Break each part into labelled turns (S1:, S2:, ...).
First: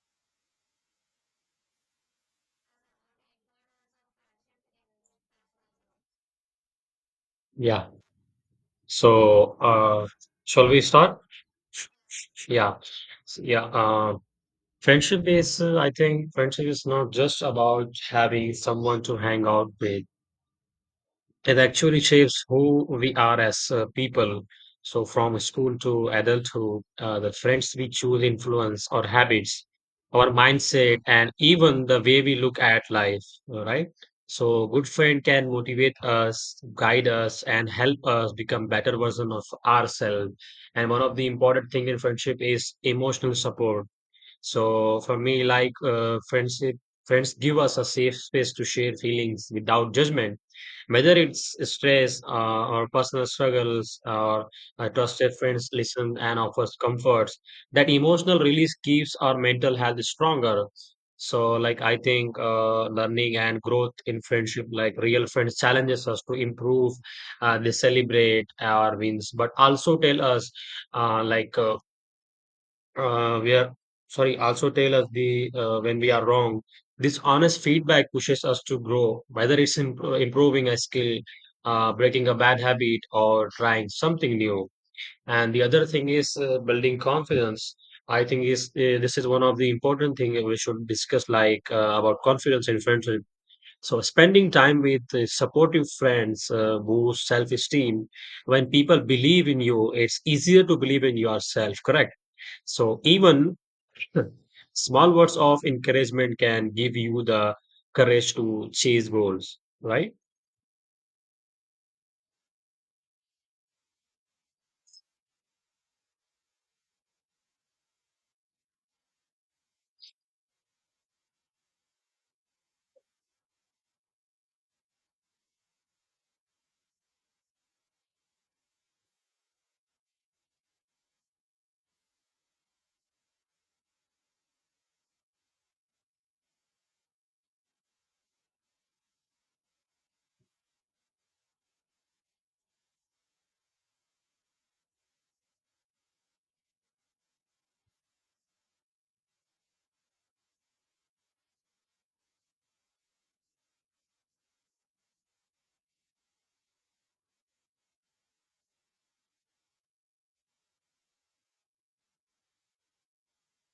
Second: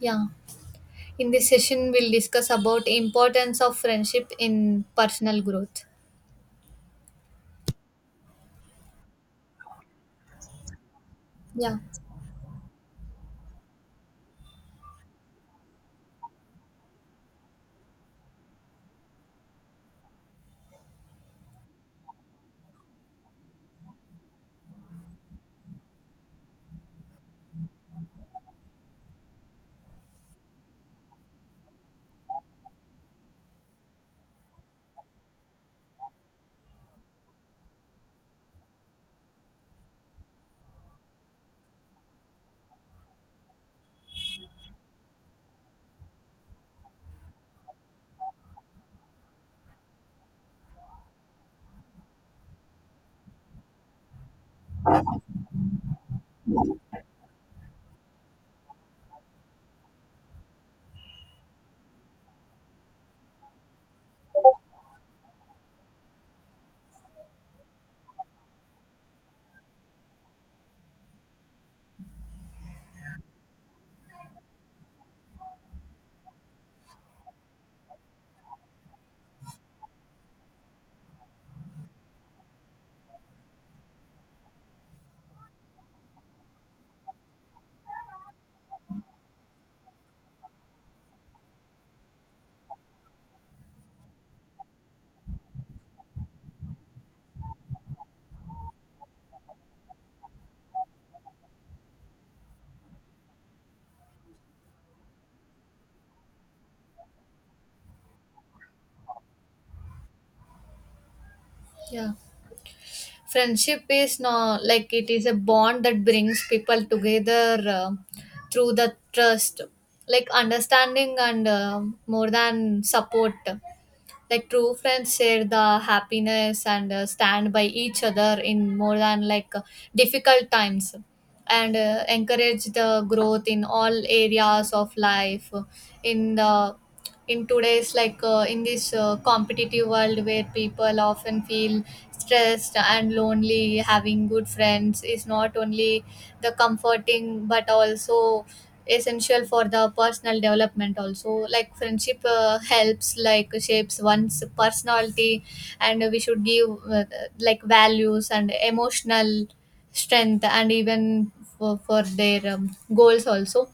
S1: Yeah. In this session, we'll discuss about importance of friendship in personal growth.
S2: Yeah. So, uh, shall we start?
S1: Yeah.
S2: Yeah. S- Yeah. Uh, Friendship is, I think, friendship is not just about having someone to hang out with. It actually shapes who we are as people. So, from school to adulthood, the friends we choose influence our habits, our mindset, and even the way we look at life. All right. So, good friend can motivate us, guide us, and help us become better version of ourselves. And one of the important thing in friendship is emotional support, so for me, friendship, friends give us a safe space to share feelings without judgment, whether it's stress or personal struggles. Or trusted friends listen and offers comforts. That emotional release keeps our mental health stronger. So, like I think, learning and growth in friendship, like real friends, challenges us to improve. They celebrate our wins, but also tell us, uh, like. Uh, we are sorry, also tell us the when we are wrong. This honest feedback pushes us to grow, whether it's improving a skill, breaking a bad habit, or trying something new. And the other thing is building confidence. I think is this is one of the important thing that we should discuss, about confidence in friendship. So spending time with supportive friends boosts self-esteem. When people believe in you, it's easier to believe in yourself, correct? So even small words of encouragement can give you the courage to chase goals, right?
S1: Yeah. Friendship is not like it is a bond that brings people together through the trust, like understanding and more than support, like true friends share the happiness and stand by each other in more than difficult times and encourage the growth in all areas of life in the in today's in this competitive world where people often feel stressed and lonely, having good friends is not only the comforting but also essential for the personal development also. Like friendship helps like shapes one's personality, and we should give like values and emotional strength and even for their goals also.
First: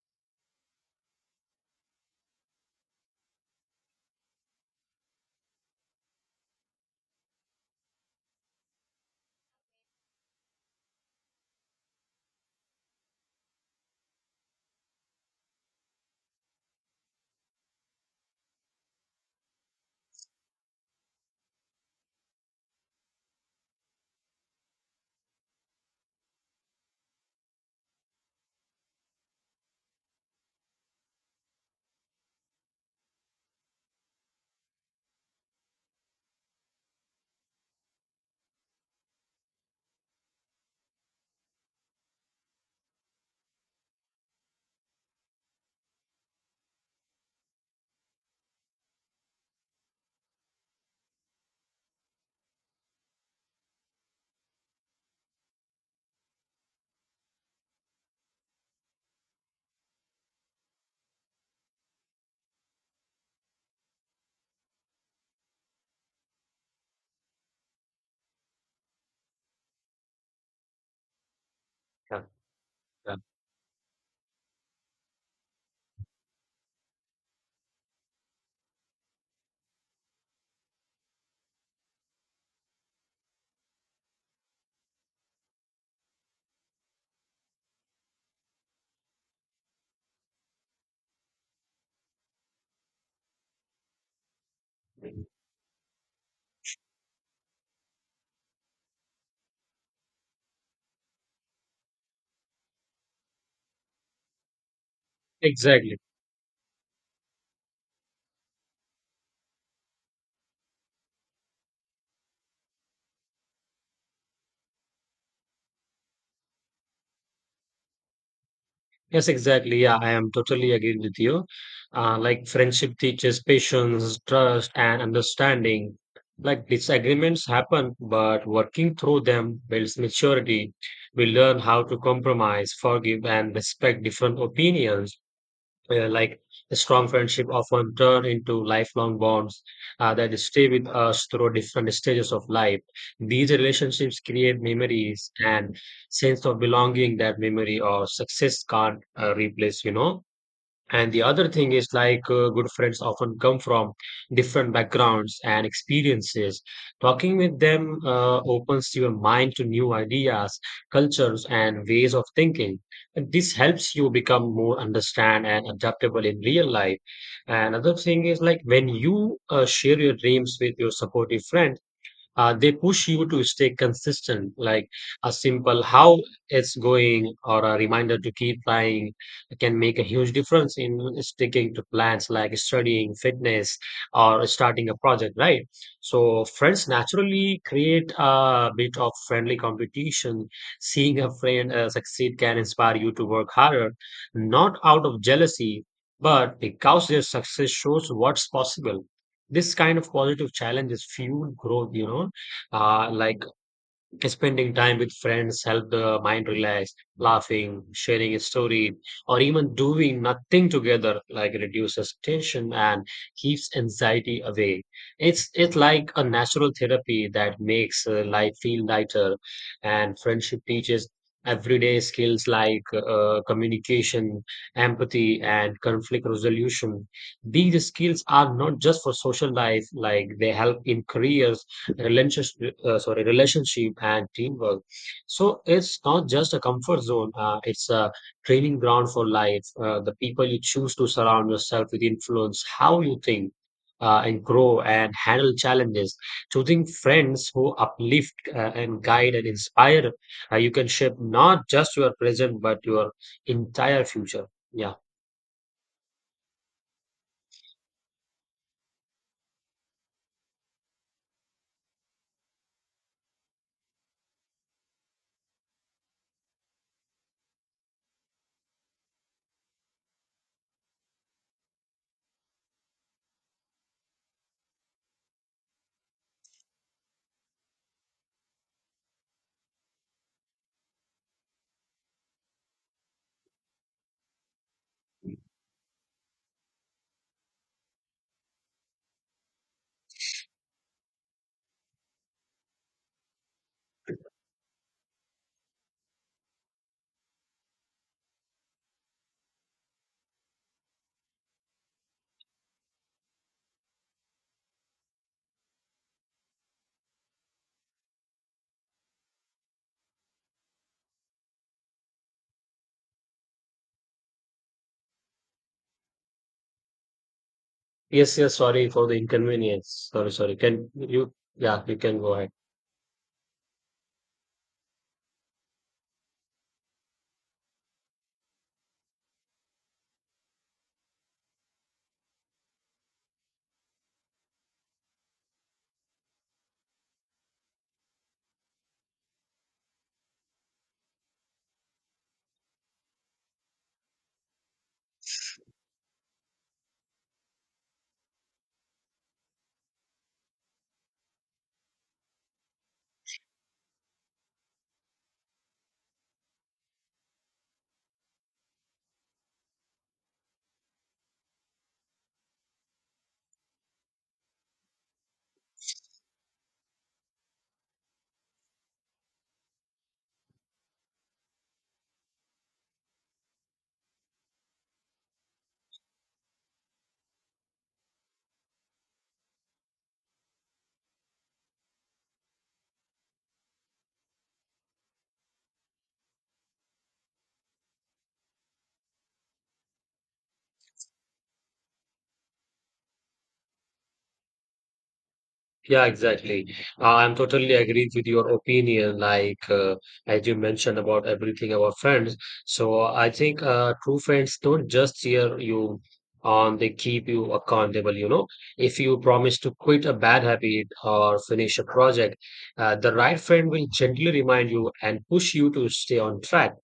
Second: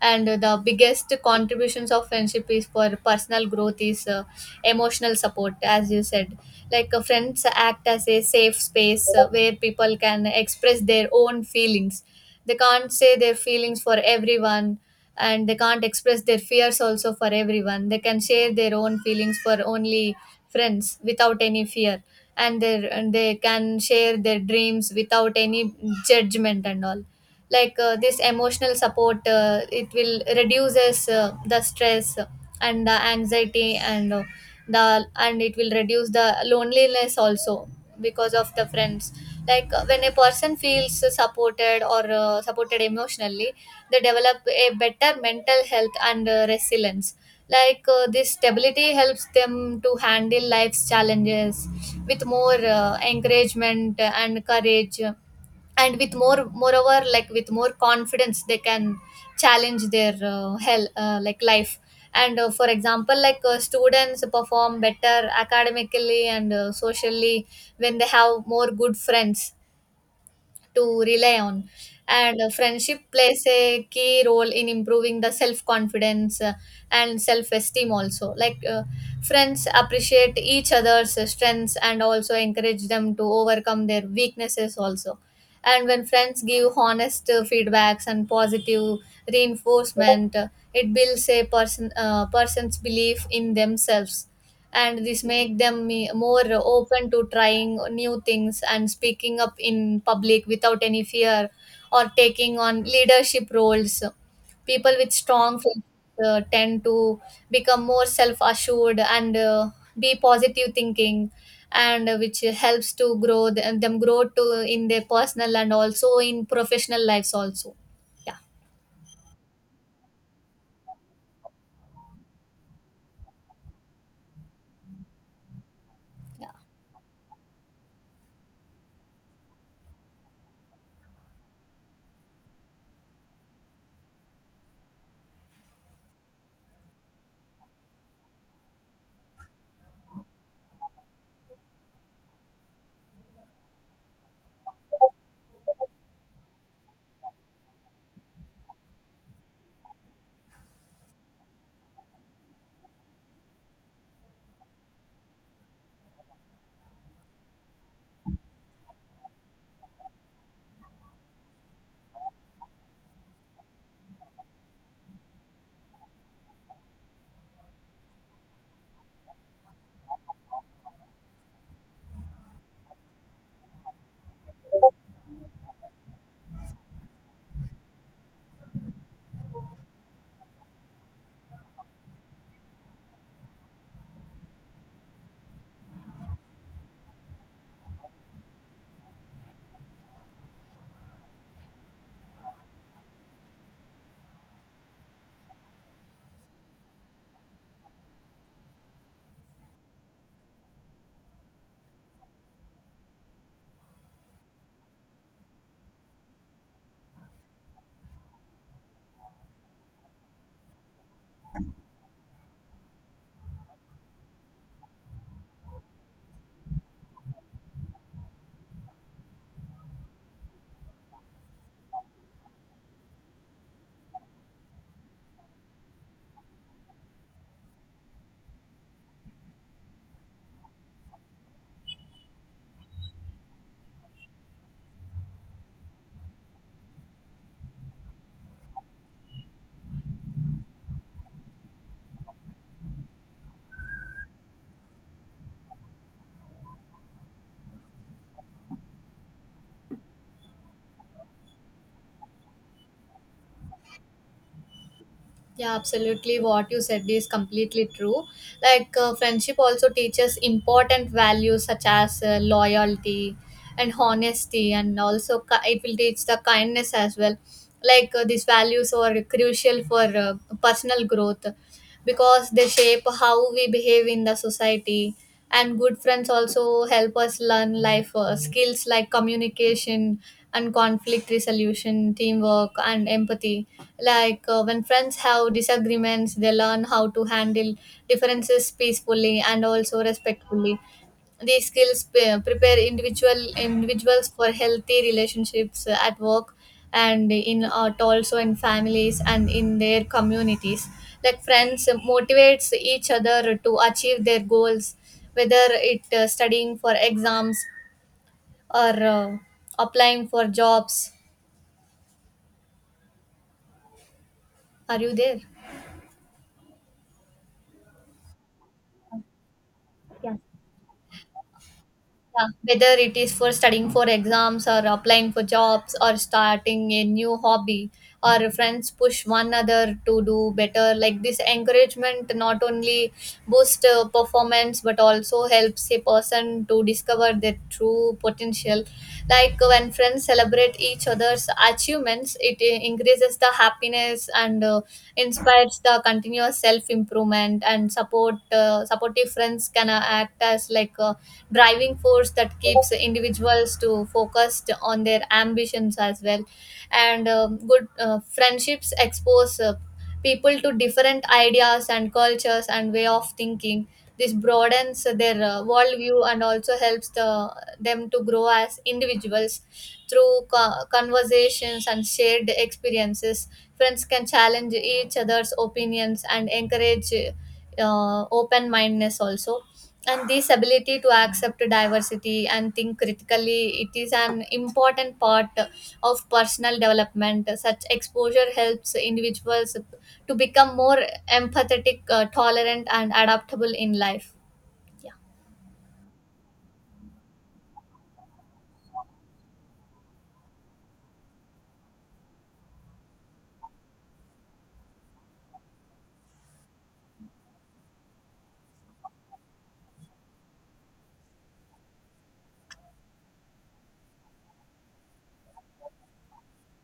S1: And the biggest contributions of friendship is for personal growth is emotional support, as you said. Like friends act as a safe space where people can express their own feelings. They can't say their feelings for everyone, and they can't express their fears also for everyone. They can share their own feelings for only friends without any fear, and they can share their dreams without any judgment and all. Like this emotional support, it will reduces the stress and the anxiety and it will reduce the loneliness also because of the friends. Like when a person feels supported emotionally, they develop a better mental health and resilience. Like this stability helps them to handle life's challenges with more encouragement and courage. And with moreover like with more confidence they can challenge their hell like life. And for example students perform better academically and socially when they have more good friends to rely on.
S2: Yeah,
S1: And friendship
S2: yeah.
S1: plays a key role in improving the self confidence and self esteem also. Like friends appreciate each other's strengths and also encourage them to overcome their weaknesses also. And when friends give honest feedbacks and positive reinforcement, it builds a person's belief in themselves, and this make them more open to trying new things and speaking up in public without any fear or taking on leadership roles. People with strong faith
S2: Exactly.
S1: tend to become more self assured and be positive thinking, and which helps to grow th- them grow to in their personal and also in professional lives also. Yeah.
S2: Yes, exactly. Yeah, I am totally agree with you. Like friendship teaches patience, trust, and understanding.
S1: Yeah.
S2: Like disagreements happen, but working through them builds maturity. We learn how to compromise, forgive, and respect different opinions. Like a strong friendship often turn into lifelong bonds that stay with us through different stages of life. These relationships create memories and sense of belonging that memory or success can't replace. You know, and the other thing is good friends often come from different backgrounds and experiences. Talking with them opens your mind to new ideas, cultures, and ways of thinking. And this helps you become more understand and adaptable in real life. Another thing is, like, when you share your dreams with your supportive friend, they push you to stay consistent, like a simple how it's going or a reminder to keep trying can make a huge difference in sticking to plans like studying, fitness, or starting a project, right? So, friends naturally create a bit of friendly competition. Seeing a friend succeed can inspire you to work harder, not out of jealousy, but because their success shows what's possible. This kind of positive challenge is fuel growth, you know. Like spending time with friends help the mind relax, laughing, sharing a story, or even doing nothing together, like reduces tension and keeps anxiety away. It's like a natural therapy that makes life feel lighter, and friendship teaches everyday skills like communication, empathy, and conflict resolution. These skills are not just for social life; like they help in careers, relationship, relationship and teamwork. So it's not just a comfort zone. It's a training ground for life. The people you choose to surround yourself with influence how you think and grow and handle challenges. Choosing friends who uplift and guide and inspire. You can shape not just your present but your entire future. Yeah.
S1: Yeah, absolutely. What you said is completely true. Like, friendship also teaches important values such as loyalty and honesty, and also it will teach the kindness as well. Like, these values are crucial for personal growth because they shape how we behave in the society. And good friends also help us learn life skills like communication and conflict resolution, teamwork and empathy. Like when friends have disagreements, they learn how to handle differences peacefully and also respectfully. These skills prepare individuals for healthy relationships at work and in also in families and in their communities. Like friends motivates each other to achieve their goals, whether it studying for exams or applying for jobs. Are you there?
S2: Yes. Yes. Sorry for the inconvenience. Sorry.
S1: Yeah.
S2: Sorry. Can you? Yeah. You can go
S1: Yeah,
S2: ahead.
S1: whether it is for studying for exams or applying for jobs or starting a new hobby, or friends push one another to do better. Like this encouragement not only boosts performance but also helps a person to discover their true potential. Like when friends celebrate each other's achievements, it increases the happiness and inspires the continuous self improvement. And supportive friends can act as like a driving force that keeps individuals to focused on their ambitions as well. And good friendships expose people to different ideas and cultures and way of thinking. This broadens their worldview and also helps them to grow as individuals. Through conversations and shared experiences, friends can challenge each other's opinions and encourage open mindedness also. And this ability to accept diversity and think critically, it is an important part of personal development. Such exposure helps individuals to become more empathetic, tolerant and adaptable in life. Yeah.
S2: Yeah, exactly. I'm totally agreed with your opinion. As you mentioned about everything about friends, so I think true friends don't just cheer you on; they keep you accountable. You know, if you promise to quit a bad habit or finish a project, the right friend will gently remind you and push you to stay on track.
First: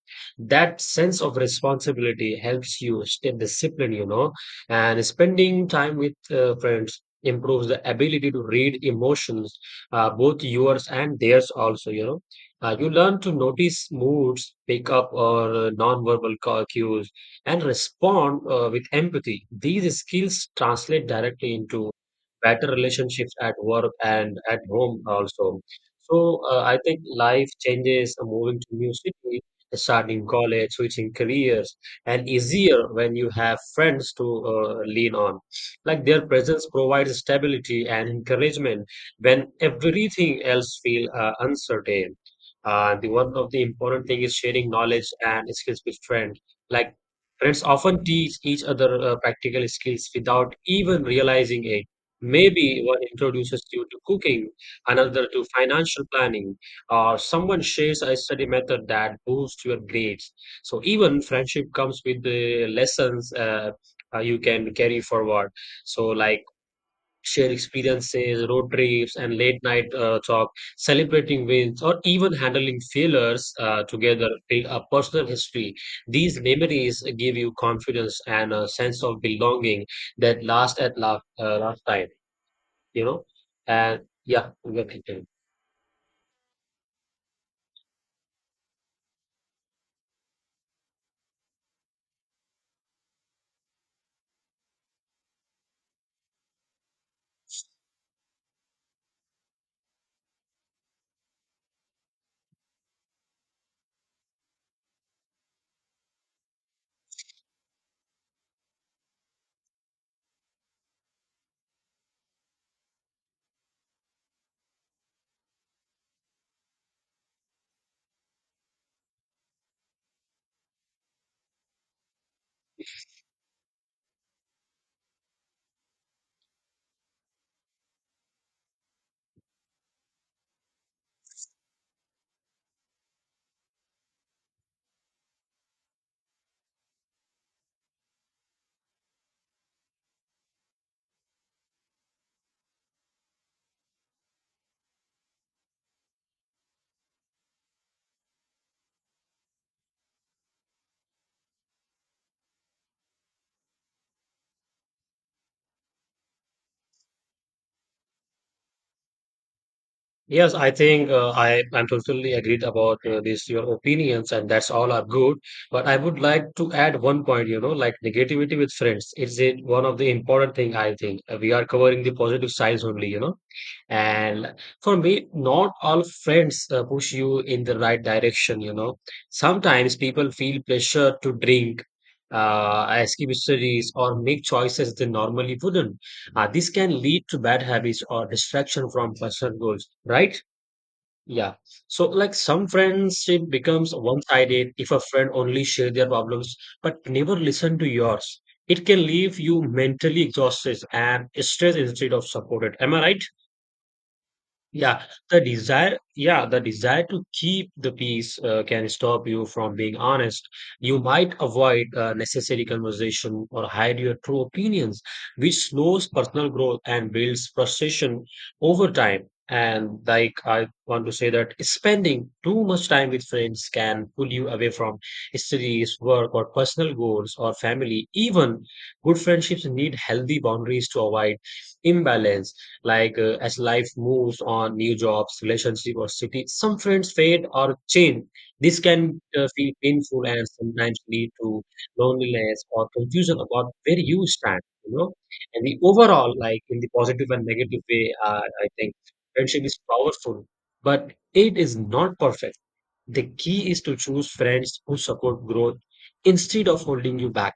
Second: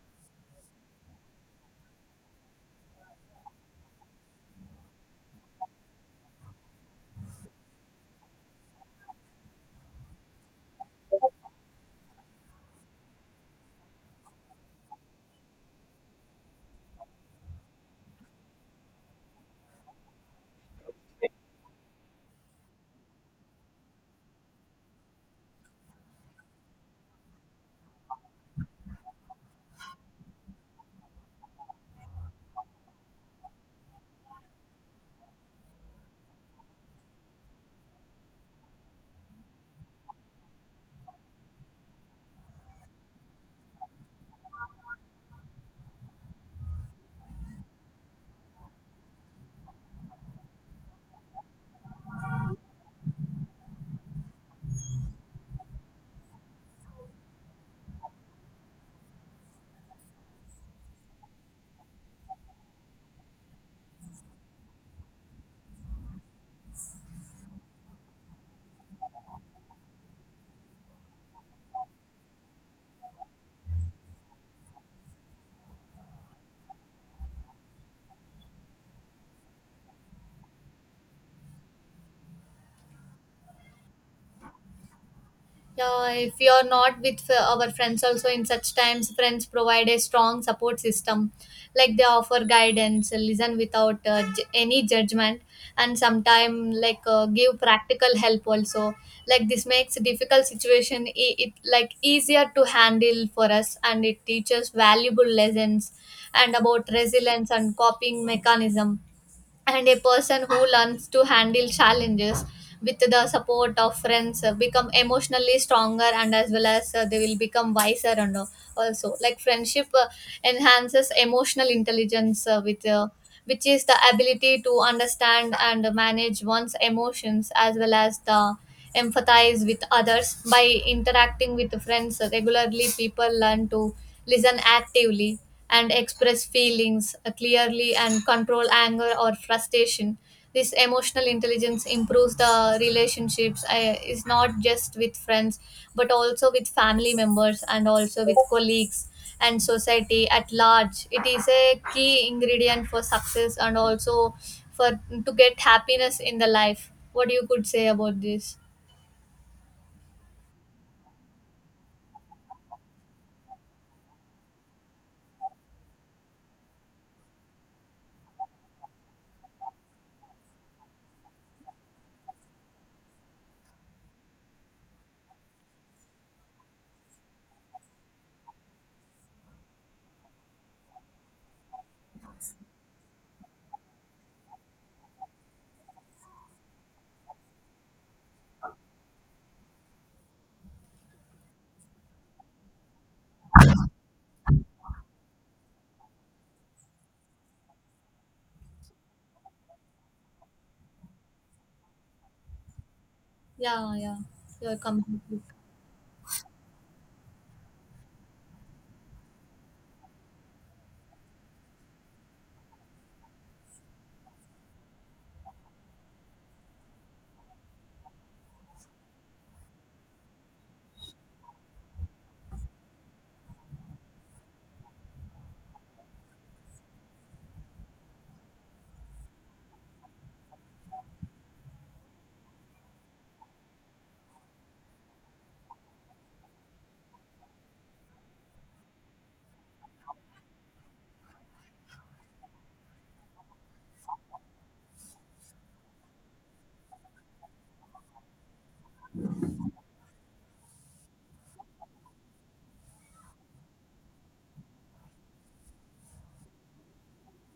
S2: That sense of responsibility helps you stay disciplined. You know, and spending time with friends improves the ability to read emotions, both yours and theirs also, you know. You learn to notice moods, pick up or nonverbal cues, and respond with empathy. These skills translate directly into better relationships at work and at home also. So I think life changes, moving to new city, starting college, switching careers, and easier when you have friends to lean on. Like their presence provides stability and encouragement when everything else feels uncertain. The one of the important thing is sharing knowledge and skills with friends. Like friends often teach each other practical skills without even realizing it. Maybe one introduces you to cooking, another to financial planning, or someone shares a study method that boosts your grades. So even friendship comes with the lessons you can carry forward. So, like share experiences, road trips, and late night talk, celebrating wins, or even handling failures together build a personal history. These memories give you confidence and a sense of belonging that last at last, last time, you know? And yeah, we can
S1: Yeah, if you're not with our friends also in such times, friends provide a strong support system. Like they offer guidance, listen without any judgment, and sometimes give practical help also. Like this makes difficult situation it like easier to handle for us, and it teaches valuable lessons and about resilience and coping mechanism. And a person who learns to handle challenges with the support of friends become emotionally stronger and as well as they will become wiser, and also like friendship enhances emotional intelligence, with which is the ability to understand and manage one's emotions as well as the empathize with others. By interacting with friends regularly, people learn to listen actively and express feelings clearly and control anger or frustration. This emotional intelligence improves the relationships, is not just with friends but also with family members and also with colleagues and society at large. It is a key ingredient for success and also for to get happiness in the life. What you could say about this?
S2: yes, I think I'm totally agreed about this your opinions and that's all are good. But I would like to add one point. You know, like negativity with friends. It's a, one of the important thing I think. We are covering the positive sides only. You know, and for me, not all friends push you in the right direction. You know, sometimes people feel pressure to drink, escape histories, or make choices they normally wouldn't. This can lead to bad habits or distraction from personal goals, right? Yeah. So, like some friendship becomes one sided if a friend only share their problems but never listen to yours. It can leave you mentally exhausted and stressed instead of supported. Am I right?
S1: Yeah, yeah, you're
S2: Yeah, the
S1: completely right.
S2: desire, yeah, the desire to keep the peace can stop you from being honest. You might avoid necessary conversation or hide your true opinions, which slows personal growth and builds frustration over time. And like I want to say that spending too much time with friends can pull you away from studies, work, or personal goals or family. Even good friendships need healthy boundaries to avoid imbalance. As life moves on, new jobs, relationship or city, some friends fade or change. This can feel painful and sometimes lead to loneliness or confusion about where you stand, you know. And the overall, like, in the positive and negative way, I think friendship is powerful but it is not perfect. The key is to choose friends who support growth instead of holding you back.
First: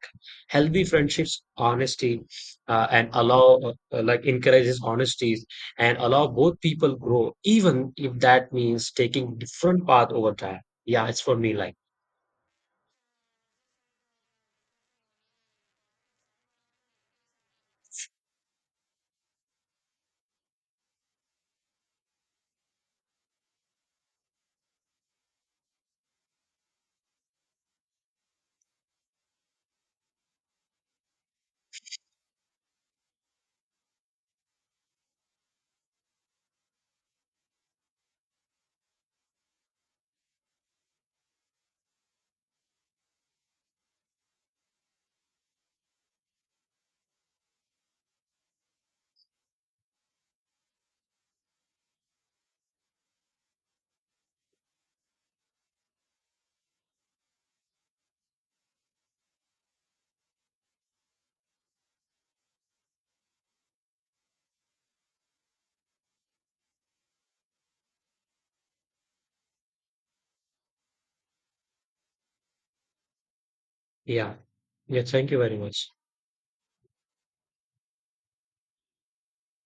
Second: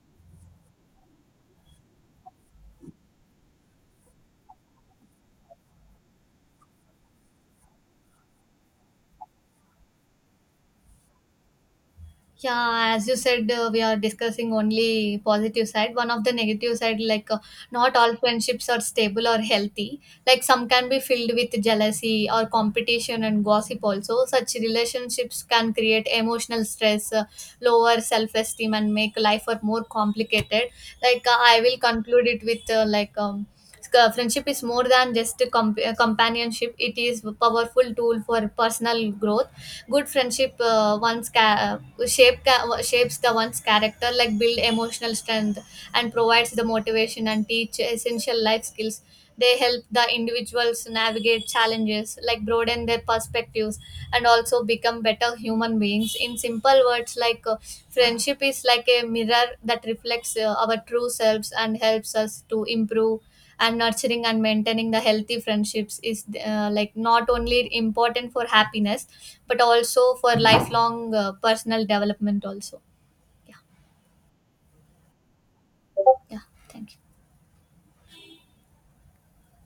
S2: Healthy friendships, honesty, and allow, encourages honesty and allow both people grow, even if that means taking different path over time. Yeah, it's for me. Like,
S1: Yeah, as you said, we are discussing only positive side. One of the negative side, like not all friendships are stable or healthy. Like some can be filled with jealousy or competition and gossip. Also, such relationships can create emotional stress, lower self-esteem, and make life more complicated. I will conclude it with friendship is more than just a companionship. It is a powerful tool for personal growth. Good friendship, one's ca- shape ca- shapes the one's character, like build emotional strength and provides the motivation and teach essential life skills. They help the individuals navigate challenges, like broaden their perspectives and also become better human beings. In simple words, friendship is like a mirror that reflects our true selves and helps us to improve. And nurturing and maintaining the healthy friendships is like not only important for happiness but also for lifelong personal development also. Yeah.
S2: yeah, yeah. Thank you very much.
S1: Yeah, thank you.